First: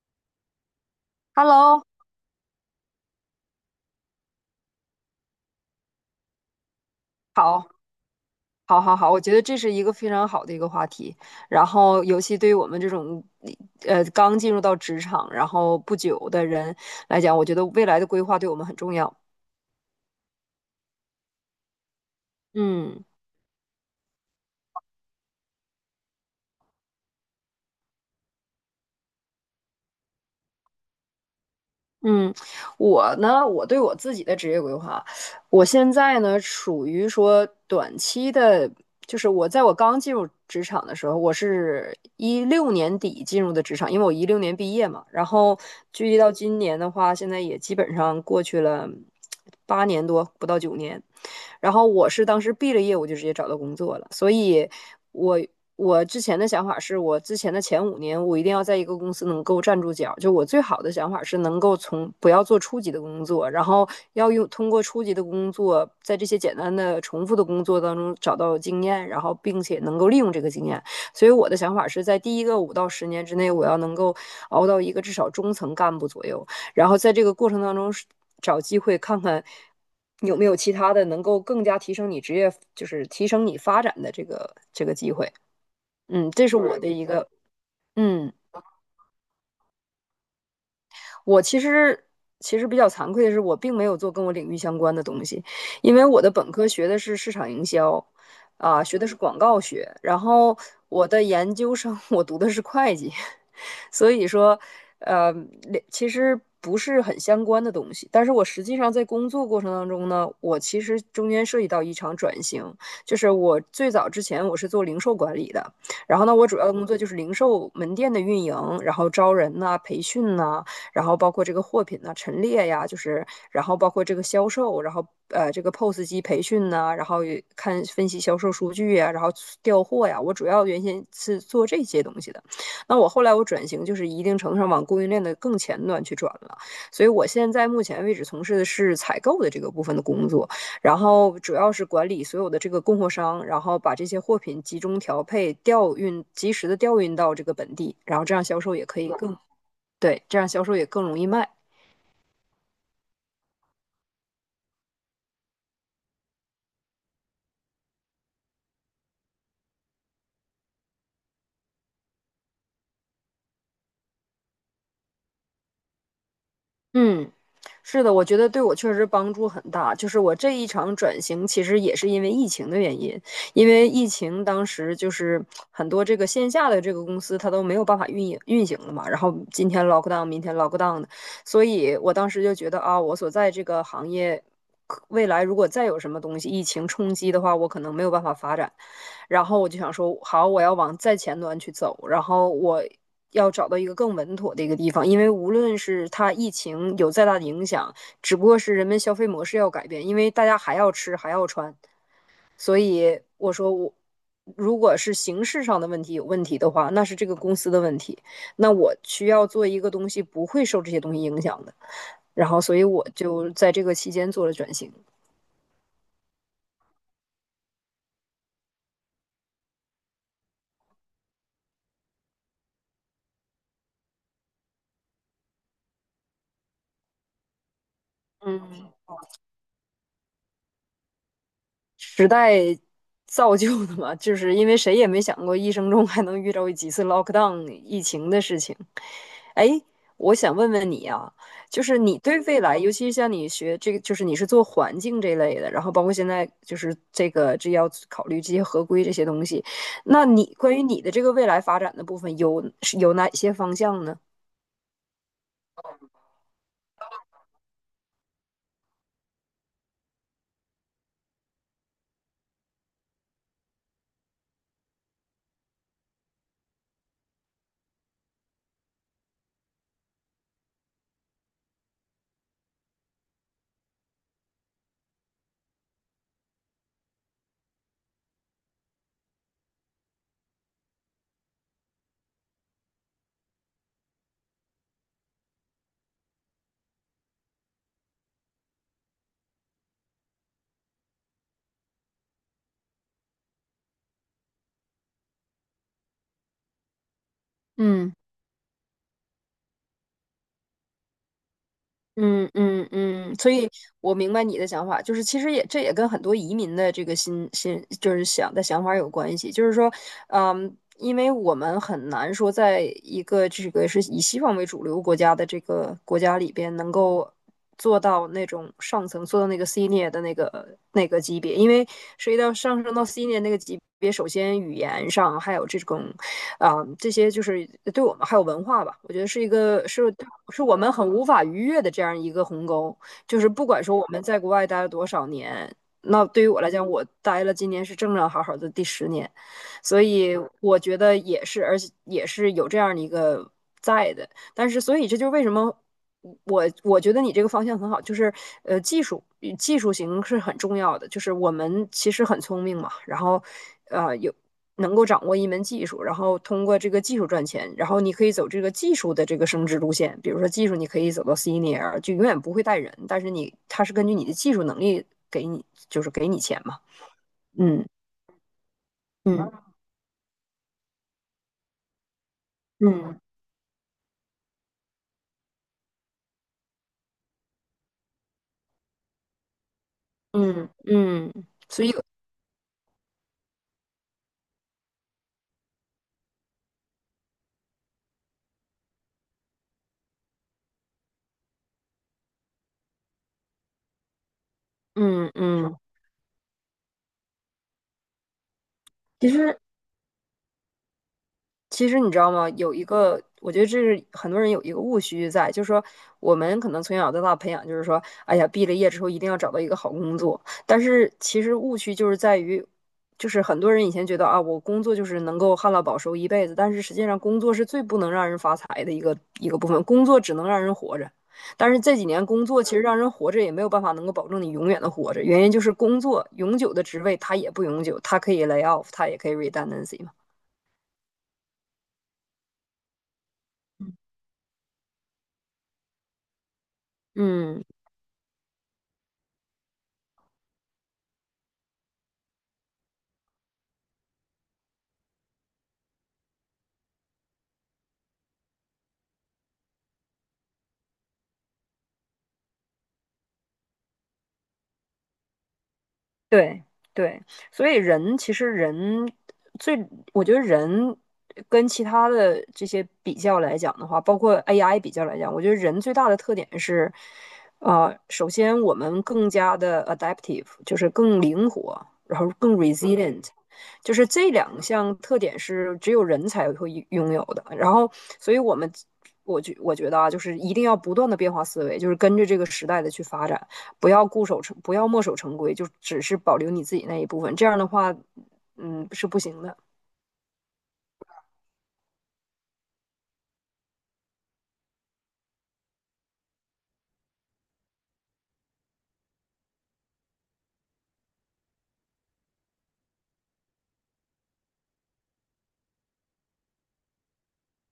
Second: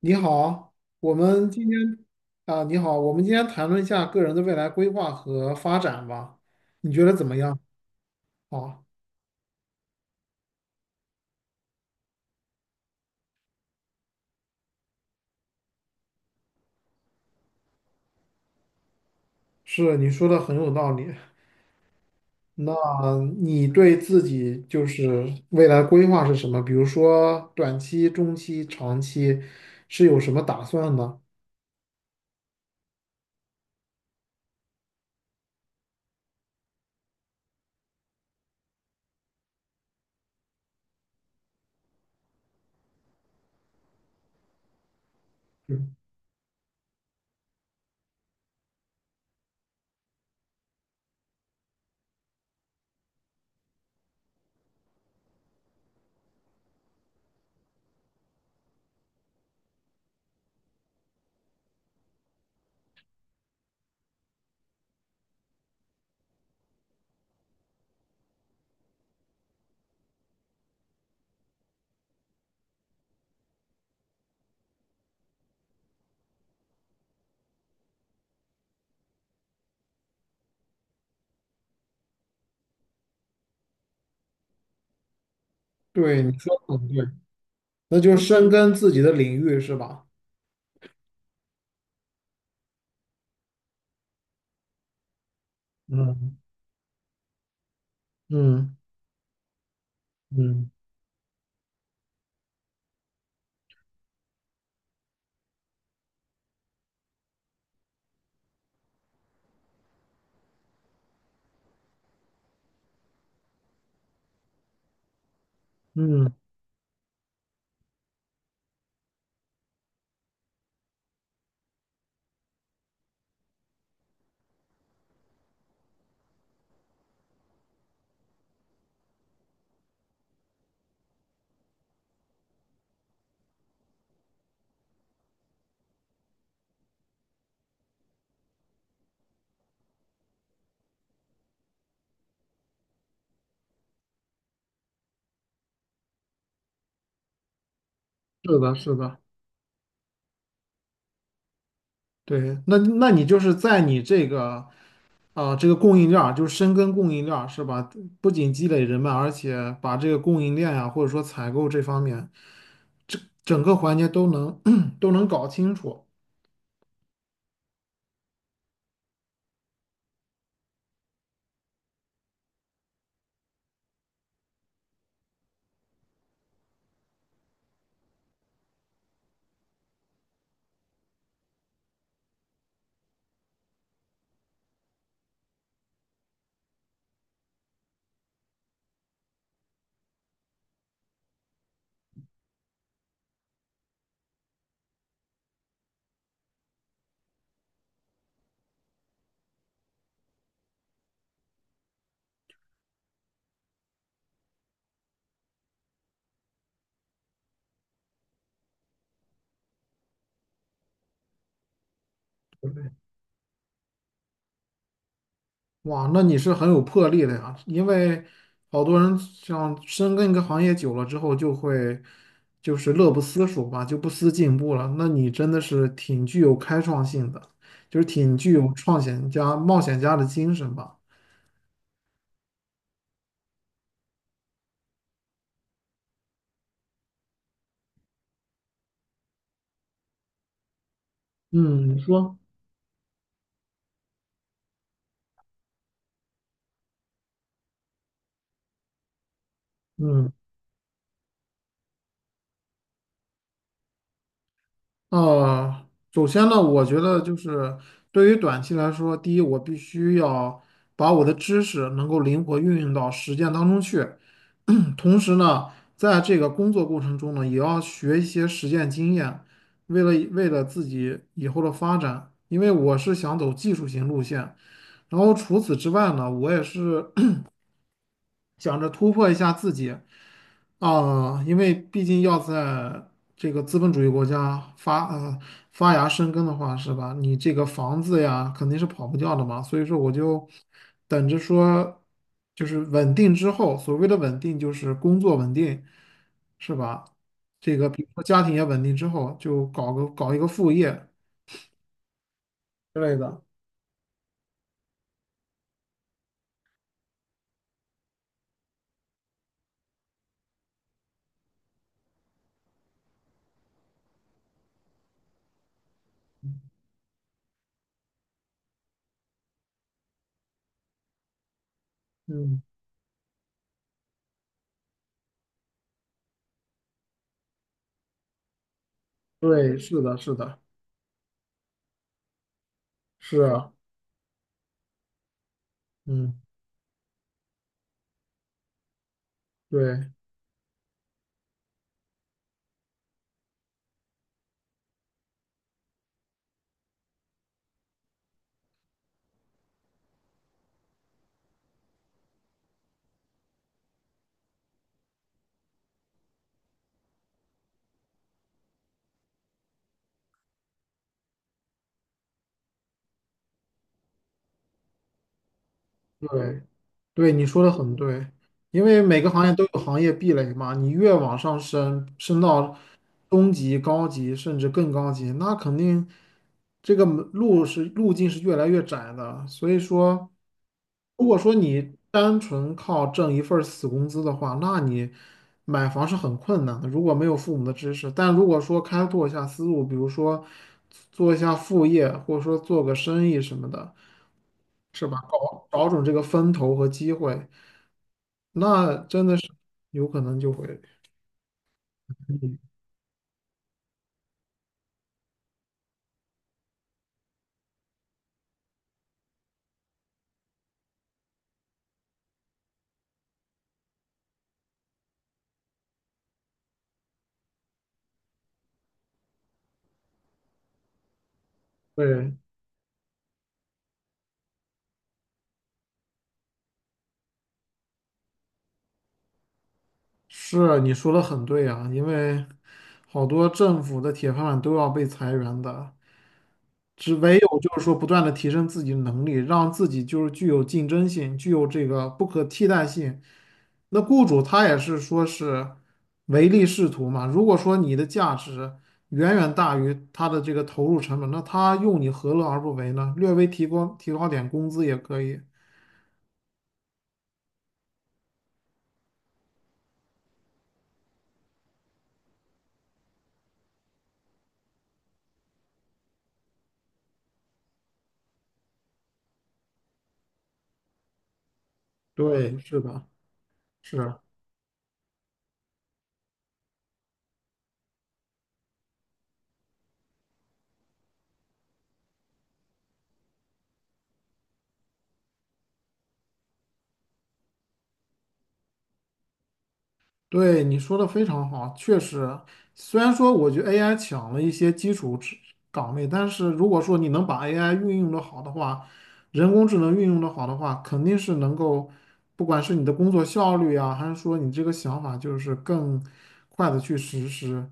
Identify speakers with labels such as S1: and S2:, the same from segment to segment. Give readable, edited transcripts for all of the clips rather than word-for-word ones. S1: 你好，我们今
S2: Hello，
S1: 天你好，我们今天谈论一下个人的未来规划和发展吧，你觉得怎么样？
S2: 好，
S1: 啊，
S2: 好，我觉得这是一个非常好的一个话题。然后，尤其对于我们这种刚进入到职场，然后不久的人来讲，我觉得未来的规划对我们很重要。
S1: 是，你说的很有道理。那
S2: 嗯。
S1: 你对自己就是未来规划是什么？比如说短期、中期、长期是有什么打算呢？
S2: 嗯，我呢，我对我自己的职业规划，我现在呢属于说短期的，就是我刚进入职场的时候，我是一六年底进入的职场，因为我一六年毕业嘛，然后
S1: 嗯，
S2: 距离到今年的话，现在也基本上过去了8年多，不到9年。然后我是当时毕了业，我就直接找到工作了，所以我我之前的想法是我之前的前5年，我一定要在一个公司能够站住脚。就我最好的想法是能够不要做初级的工作，然后要通过初级的工作，在这些简单的重复的工作当中找到经验，然后并且能够利用这个经验。所以我的想法是在第一个5到10年之内，我要能够熬到一个至少中层干部左右。然后在这个过程当中找机会看看有没有其他的能够更加提升你职业，就是提升你发展的这个机会。
S1: 对，
S2: 嗯，
S1: 你
S2: 这
S1: 说
S2: 是
S1: 的
S2: 我
S1: 很
S2: 的一
S1: 对，
S2: 个
S1: 那就
S2: 嗯。
S1: 深耕自己的领域是吧？
S2: 我其实比较惭愧的是，我并没有做跟我领域相关的东西，因为我的
S1: 嗯
S2: 本科学的是市场营销，
S1: 嗯
S2: 啊、学的是广告学，然后
S1: 嗯
S2: 我的研究生我读的是会计，所以说，呃，其实不是很相关的东西。但是我实际上在工作过程当中呢，我其实中间涉及到一场转型，就是我最早之前我是做零售管理的，然后
S1: 嗯，
S2: 呢，我主要的工作就是零售门店的运营，然后招人呐、啊培训呐、啊然后包括这个货品呢陈列呀，就是然后包括这个销售，然后这个 POS 机培训呐、然后看分析销售数据呀，然后调货呀，我主要原先是做这些东西的。那我后来我转型，就是一定程度上往供应链的更前端去转了。所以我现在目前为止从事的是采购的这个部分的工作，然后主要是管理所有的这个供货商，然后把这些货品集中调配、调运、及时的调运到这个本地，然后这样
S1: 是
S2: 销
S1: 的，
S2: 售也
S1: 是
S2: 可以
S1: 的。
S2: 更对，这样销售也更容易卖。
S1: 对，那你就是在你这个这个供应链儿就是深耕供应链儿，是吧？不仅积累人脉，而且把这个供应链呀、或者说采购这方面，整整个环节都能 都能搞清楚。
S2: 嗯，是的，我觉得对我确实帮助很大。就是我这一场转型，其实也是因为疫情的原因，因为疫情当时就是很多这个线下的这个公司它都没有办法运营运行了嘛，然后今天 lock down，明天 lock down 的，所以我当时就觉得啊，我所在这个行业。未来如果再有什么东西疫情冲击的话，我可能没有办法发展，然后我就想说，好，我要往再前端去走，然后我要找到一个更稳妥的一个地方，因为无论是它疫情有再大的影响，只不过是人们消费模式要改变，因为大家还要吃还要穿，所以我说我如果是形式上的问题有问题的话，那是这个公司的问题，那我需要做一个东西不会受这些东西影响的，然后所以我就在这个期间做了转型，
S1: 哇，那你是很有魄力的呀，因为好多人像深耕一个行业久了之后，就会就是乐不思蜀吧，就不思进步了。那你真的是挺具有开创性的，就是挺具有
S2: 嗯。
S1: 创险家、冒险家的精神吧。
S2: 时代造就的嘛，就是因为谁也没想过一生中还能遇到几次 lockdown 疫情的事情。哎，我想问问你啊，就
S1: 嗯，
S2: 是
S1: 你
S2: 你
S1: 说，
S2: 对未来，尤其是像你学这个，就是你是做环境这类的，然后包括现在就是这要考虑这些合规这些东西，那
S1: 嗯。
S2: 你关于你的这个未来发展的部分是有哪些方向呢？
S1: 首先呢，我觉得就是对于短期来说，第一，我必须要把我的知识能够灵活运用到实践当中去，同时呢，在这个工作过程中呢，也要学一些实践经验，为了自己以后的发展，因为我是想走技术型路线。然后除此之外呢，我也是想着突破一下自己。啊，因为毕竟要在这个资本主义国家发芽生根的话，是吧？你这个房子呀，肯定是跑不掉的嘛。所以说，我就等着说，就是稳定之后，所谓的稳定就是工作稳定，是吧？这个比如
S2: 嗯。
S1: 说家庭也稳定之后，就搞个搞一个副业之类
S2: 嗯，
S1: 的。
S2: 所以我明白你的想法，就是其实也这也跟很多移民的这个心就是想法有关系，就是说，嗯，因为我们很难说在一个这个是以西方为主流国家的这个国家里边能够。做到那种上层，做到那个 senior 的那个级别，因为涉及到
S1: 嗯，
S2: 上升到 senior 那个级别，首先语言上还有这种，这些就是对我们还有文化吧，我觉得是一
S1: 对，
S2: 个
S1: 是的，是的，
S2: 是我们很无法逾越的这样一个鸿沟，就
S1: 是
S2: 是不
S1: 啊，
S2: 管说我们在国外待了多少年。那
S1: 嗯，
S2: 对于我来讲，我待了今年是正正好好的第10年，所
S1: 对。
S2: 以我觉得也是，而且也是有这样的一个在的，但是，所以这就是为什么我觉得你这个方向很好，就是呃，技术技术型是很重要的。就是我们其实很聪明嘛，然后有能够掌握一门技术，然后通过这个技术赚钱，然后你可以走这个技术的这个升职路线。比如说技术，你可以走到 senior，就永远不会带人，但是它是根据你的技术能力给你，就是给你钱
S1: 对，
S2: 嘛。
S1: 对，你说的
S2: 嗯
S1: 很对，因为每个行业都
S2: 嗯
S1: 有行业壁垒嘛，你越往上升，升到
S2: 嗯
S1: 中级、高级，甚至更高级，那肯定这个门路是路径是越来越窄的。所以说，
S2: 嗯
S1: 如
S2: 嗯
S1: 果
S2: 嗯，
S1: 说
S2: 所以
S1: 你单纯靠挣一份儿死工资的话，那你买房是很困难的，如果没有父母的支持。但如果说开拓一下思路，比如说做一下副业，或者说做个生意什么的。是吧？
S2: 嗯
S1: 搞
S2: 嗯
S1: 找准这个风头和机会，那真
S2: 其
S1: 的是
S2: 实
S1: 有可能就会，
S2: 你知道吗？
S1: 嗯
S2: 有一个，我觉得这是很多人有一个误区在，就是说我们可能从小到大培养，就是说，哎呀，毕了业之后一定要找到一个好工作。但是其实误区就是在于，就是很多人以前觉得啊，我工作就是能够旱涝保收一辈子，但是实际上工作是最不能让人发财的一个部分，工作只能让人活着。但是这几年
S1: 对，
S2: 工作其实让人活着也没有办法能够保证你永远的活着，原因就是工作永久的职位它也不永久，它可以 lay off，它也可以 redundancy 嘛。
S1: 是啊你说的很对啊，因为好多政府的铁饭碗都要被裁员的，只唯有
S2: 嗯。
S1: 就是说不断的提升自己的能力，让自己就是具有竞争性，具有这个不可替代性。那雇主他也是说是唯利是图嘛。如果说你的价值远远大于他的这个投入成本，那他用你何乐而不为呢？略微提高点工资也可以。
S2: 对对，所以人其实人最，我觉得人跟其他的这些比较来讲的话，包括 AI 比较来讲，我觉得人最大的特点是，首先我们更加的 adaptive，就是更灵活，然后更
S1: 对，是的，
S2: resilient，就是
S1: 是。
S2: 这两项特点是只有人才会拥有的。然后，所以我觉得啊，就是一定要不断的变化思维，就是跟着这个时代的去发展。不要固守成，不要墨守成规，就只是保留你自己那一部分。这样的话，嗯，是不行的。
S1: 对，你说的非常好，确实，虽然说我觉得 AI 抢了一些基础职岗位，但是如果说你能把 AI 运用的好的话，人工智能运用的好的话，肯定是能够，不管是你的工作效率啊，还是说你这个想法，就是更快的去实施。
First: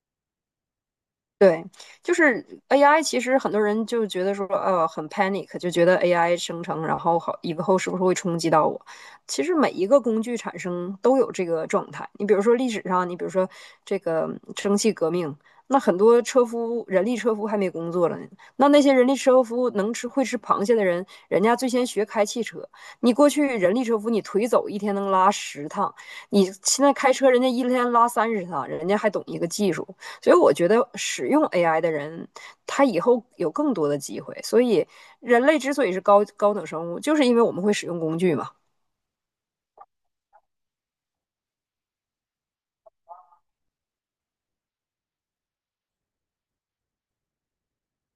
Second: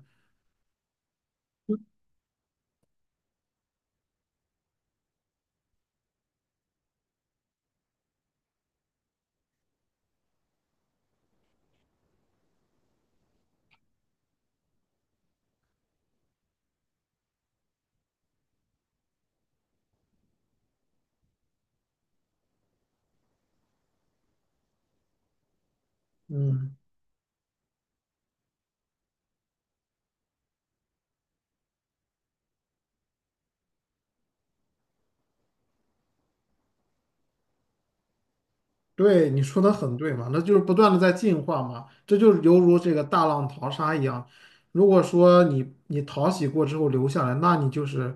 S2: 对，就是 AI，其实很多人就觉得说，很 panic，就觉得 AI 生成，然后好以后是不是会冲击到我？其实每一个工具产生都有这个状态。你比如说历史上，你比如说这个蒸汽革命，那很多人力车夫还没工作了呢。那那些人力车夫会吃螃蟹的人，人家最先学开汽车。你过去人力车夫，你腿走一天能拉十趟，你
S1: 嗯，
S2: 现在开车，人家一天拉30趟，人家还懂一个技术。所以我觉得使用 AI 的人，他以后有更多的机会。所以人类之所以是高等生物，就是因为我们会使用工具嘛。
S1: 对，你说的很对嘛，那就是不断的在进化嘛，这就是犹如这个大浪淘沙一样。如果说你淘洗过之后留下来，那你就是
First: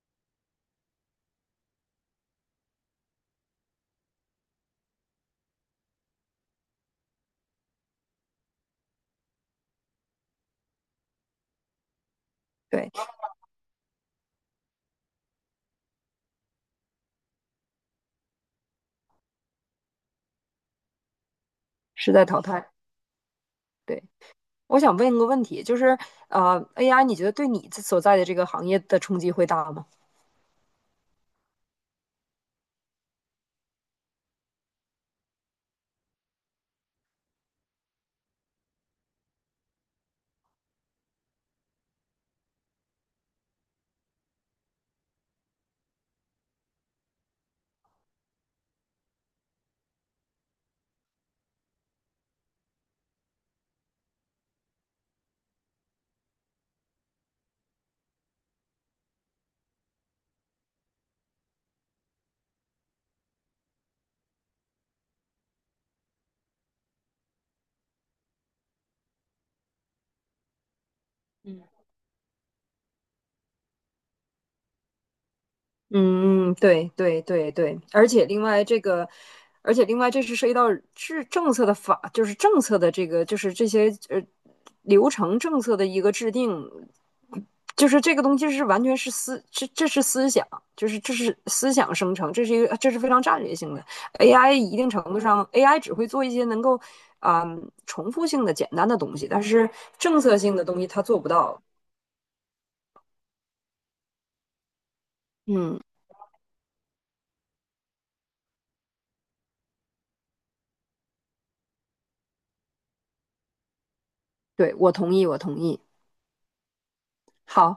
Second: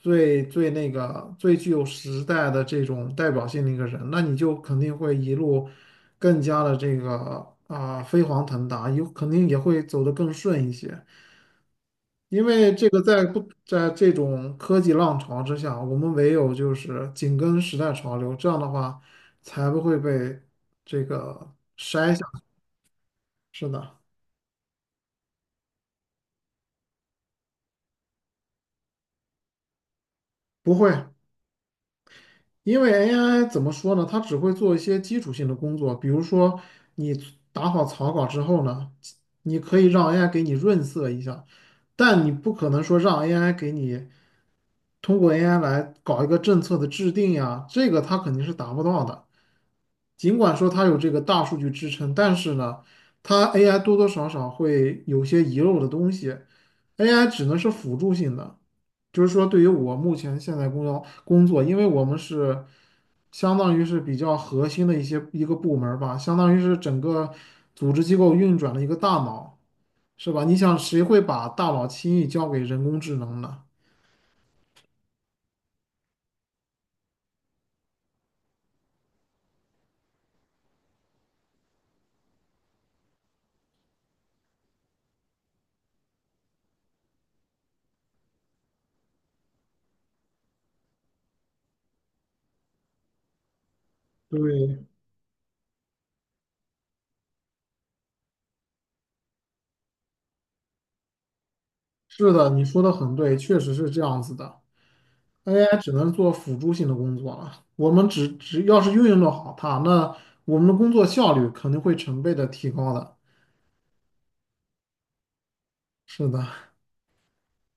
S1: 最最那个最具有时代的这种代表性的一个人，那你就肯定会一路更加的飞黄腾达，有肯定也会走得更顺一些。因为这
S2: 对，
S1: 个在不在这种科技浪潮之下，我们唯有就是紧跟时代潮流，这样的话才不会被这个筛
S2: 是在
S1: 下去。
S2: 淘汰。
S1: 是的，
S2: 对，我想问一个问题，就是AI 你觉得对你所在的这个行业的冲击会大吗？
S1: 不会，因为 AI 怎么说呢？它只会做一些基础性的工作，比如说你打好草稿之后呢，你可以让 AI 给你润色一下，但你不可能说让 AI 给你通过 AI 来搞一个政策的制定呀，这个它肯定是达不到的。尽管说它有这个大数据支撑，但是呢，它 AI 多多少少会有些遗漏的东西，AI 只能是辅助性的，就是说对于我目前现在工作，因为我们是相当于是比较核心的一个部门儿吧，相当于是整个组织机构运转的一个大脑，是吧？你想谁会把
S2: 嗯，
S1: 大脑轻易交给人工智能呢？
S2: 嗯，对对对对，而且另外这个，而且另外这是涉及到制政策的法，就是政策的这个，就是这些流程政策的一个制定，就是这个东西是完全是思，这是思想，就是这是思想生成，这是这是非常战略性的 AI。一
S1: 对，
S2: 定程度上，AI 只会做一些能够重复性的简单的东西，但是政策性的东西它做不到。
S1: 是的，你说的很对，确实是这样子的。AI
S2: 嗯，
S1: 只能做辅助性的工作了。我们只要是运用的好它，那我们的工作效率肯定会成倍的提高的。
S2: 对，我同意，我同意。
S1: 是的，
S2: 好，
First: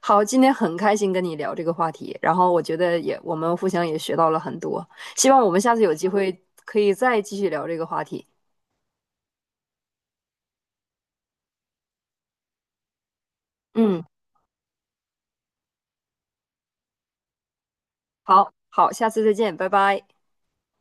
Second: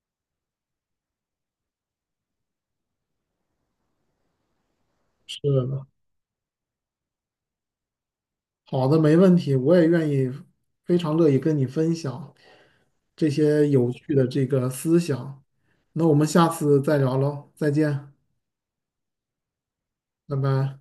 S2: 好，今天很开心跟你聊这个话题，然后我觉得我们互相也学到了很多，希
S1: 是
S2: 望我们下次
S1: 的，
S2: 有机会可以再继续聊这个话题。
S1: 好的，没问题，我也愿意，非常乐意跟你分享这些有
S2: 嗯，
S1: 趣的这个思想。那我们下次再聊喽，再见，
S2: 好，好，下次再见，拜拜。
S1: 拜拜。